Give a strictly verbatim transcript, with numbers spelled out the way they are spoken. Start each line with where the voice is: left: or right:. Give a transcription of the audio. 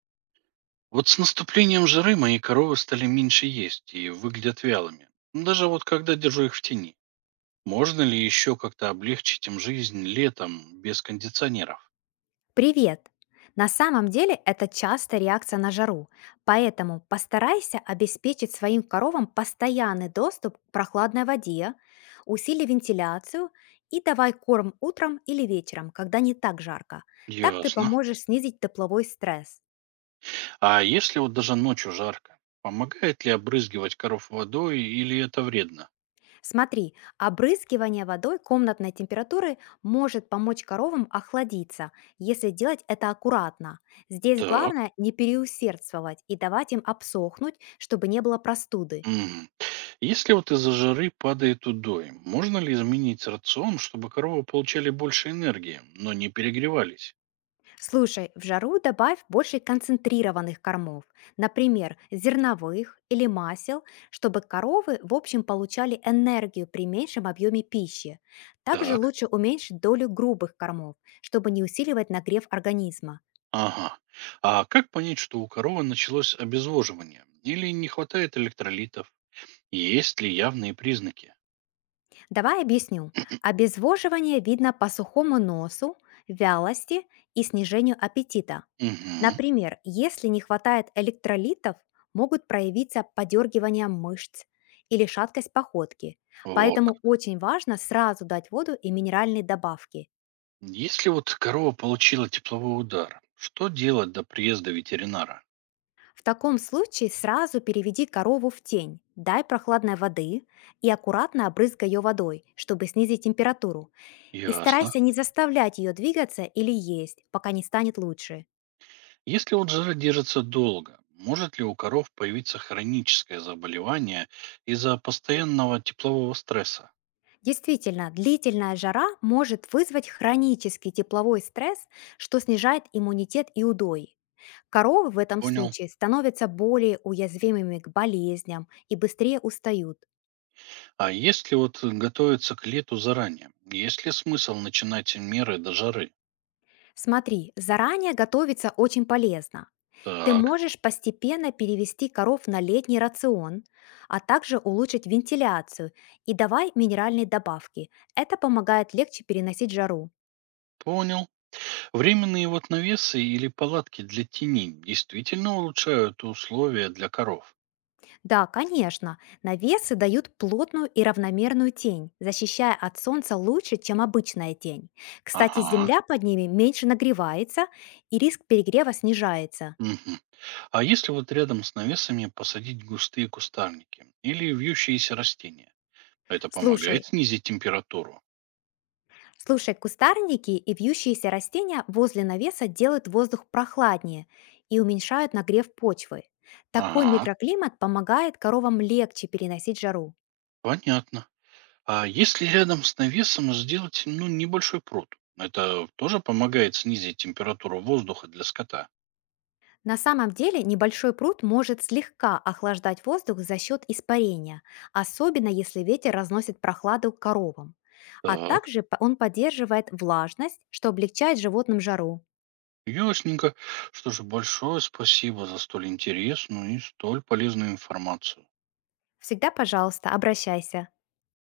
right: Вот с наступлением жары мои коровы стали меньше есть и выглядят вялыми. Ну, даже вот когда держу их в тени. Можно ли еще как-то облегчить им жизнь летом без кондиционеров?
left: Привет! На самом деле это частая реакция на жару, поэтому постарайся обеспечить своим коровам постоянный доступ к прохладной воде, усили вентиляцию и давай корм утром или вечером, когда не так жарко. Так ты
right: Ясно.
left: поможешь снизить тепловой стресс.
right: А если вот даже ночью жарко, помогает ли обрызгивать коров водой или это вредно?
left: Смотри, обрызгивание водой комнатной температуры может помочь коровам охладиться, если делать это аккуратно. Здесь
right: Так.
left: главное не переусердствовать и давать им обсохнуть, чтобы не было простуды.
right: Мгм. Если вот из-за жары падает удой, можно ли изменить рацион, чтобы коровы получали больше энергии, но не перегревались?
left: Слушай, в жару добавь больше концентрированных кормов, например, зерновых или масел, чтобы коровы в общем получали энергию при меньшем объеме пищи. Также
right: Так.
left: лучше уменьшить долю грубых кормов, чтобы не усиливать нагрев организма.
right: Ага. А как понять, что у коровы началось обезвоживание? Или не хватает электролитов? Есть ли явные признаки?
left: Давай объясню. Обезвоживание видно по сухому носу, вялости и снижению аппетита.
right: Угу.
left: Например, если не хватает электролитов, могут проявиться подергивание мышц или шаткость походки.
right: Вот. Как.
left: Поэтому очень важно сразу дать воду и минеральные добавки.
right: Если вот корова получила тепловой удар, что делать до приезда ветеринара?
left: В таком случае сразу переведи корову в тень, дай прохладной воды и аккуратно обрызгай ее водой, чтобы снизить температуру. И
right: Ясно.
left: старайся не заставлять ее двигаться или есть, пока не станет лучше.
right: Если вот жара держится долго, может ли у коров появиться хроническое заболевание из-за постоянного теплового стресса?
left: Действительно, длительная жара может вызвать хронический тепловой стресс, что снижает иммунитет и удой. Коровы в этом
right: Понял.
left: случае становятся более уязвимыми к болезням и быстрее устают.
right: А если вот готовиться к лету заранее, есть ли смысл начинать меры до жары?
left: Смотри, заранее готовиться очень полезно. Ты
right: Так.
left: можешь постепенно перевести коров на летний рацион, а также улучшить вентиляцию и давай минеральные добавки. Это помогает легче переносить жару.
right: Понял. Временные вот навесы или палатки для теней действительно улучшают условия для коров.
left: Да, конечно, навесы дают плотную и равномерную тень, защищая от солнца лучше, чем обычная тень. Кстати,
right: Ага.
left: земля под ними меньше нагревается, и риск перегрева снижается.
right: Мгм. А если вот рядом с навесами посадить густые кустарники или вьющиеся растения? Это помогает
left: Слушай,
right: снизить температуру.
left: слушай, кустарники и вьющиеся растения возле навеса делают воздух прохладнее и уменьшают нагрев почвы. Такой
right: Ага,
left: микроклимат помогает коровам легче переносить жару.
right: понятно. А если рядом с навесом сделать ну, небольшой пруд? Это тоже помогает снизить температуру воздуха для скота.
left: На самом деле небольшой пруд может слегка охлаждать воздух за счет испарения, особенно если ветер разносит прохладу к коровам. А
right: Так.
left: также по- он поддерживает влажность, что облегчает животным жару.
right: Ясненько. Что же, большое спасибо за столь интересную и столь полезную информацию.
left: Всегда, пожалуйста, обращайся.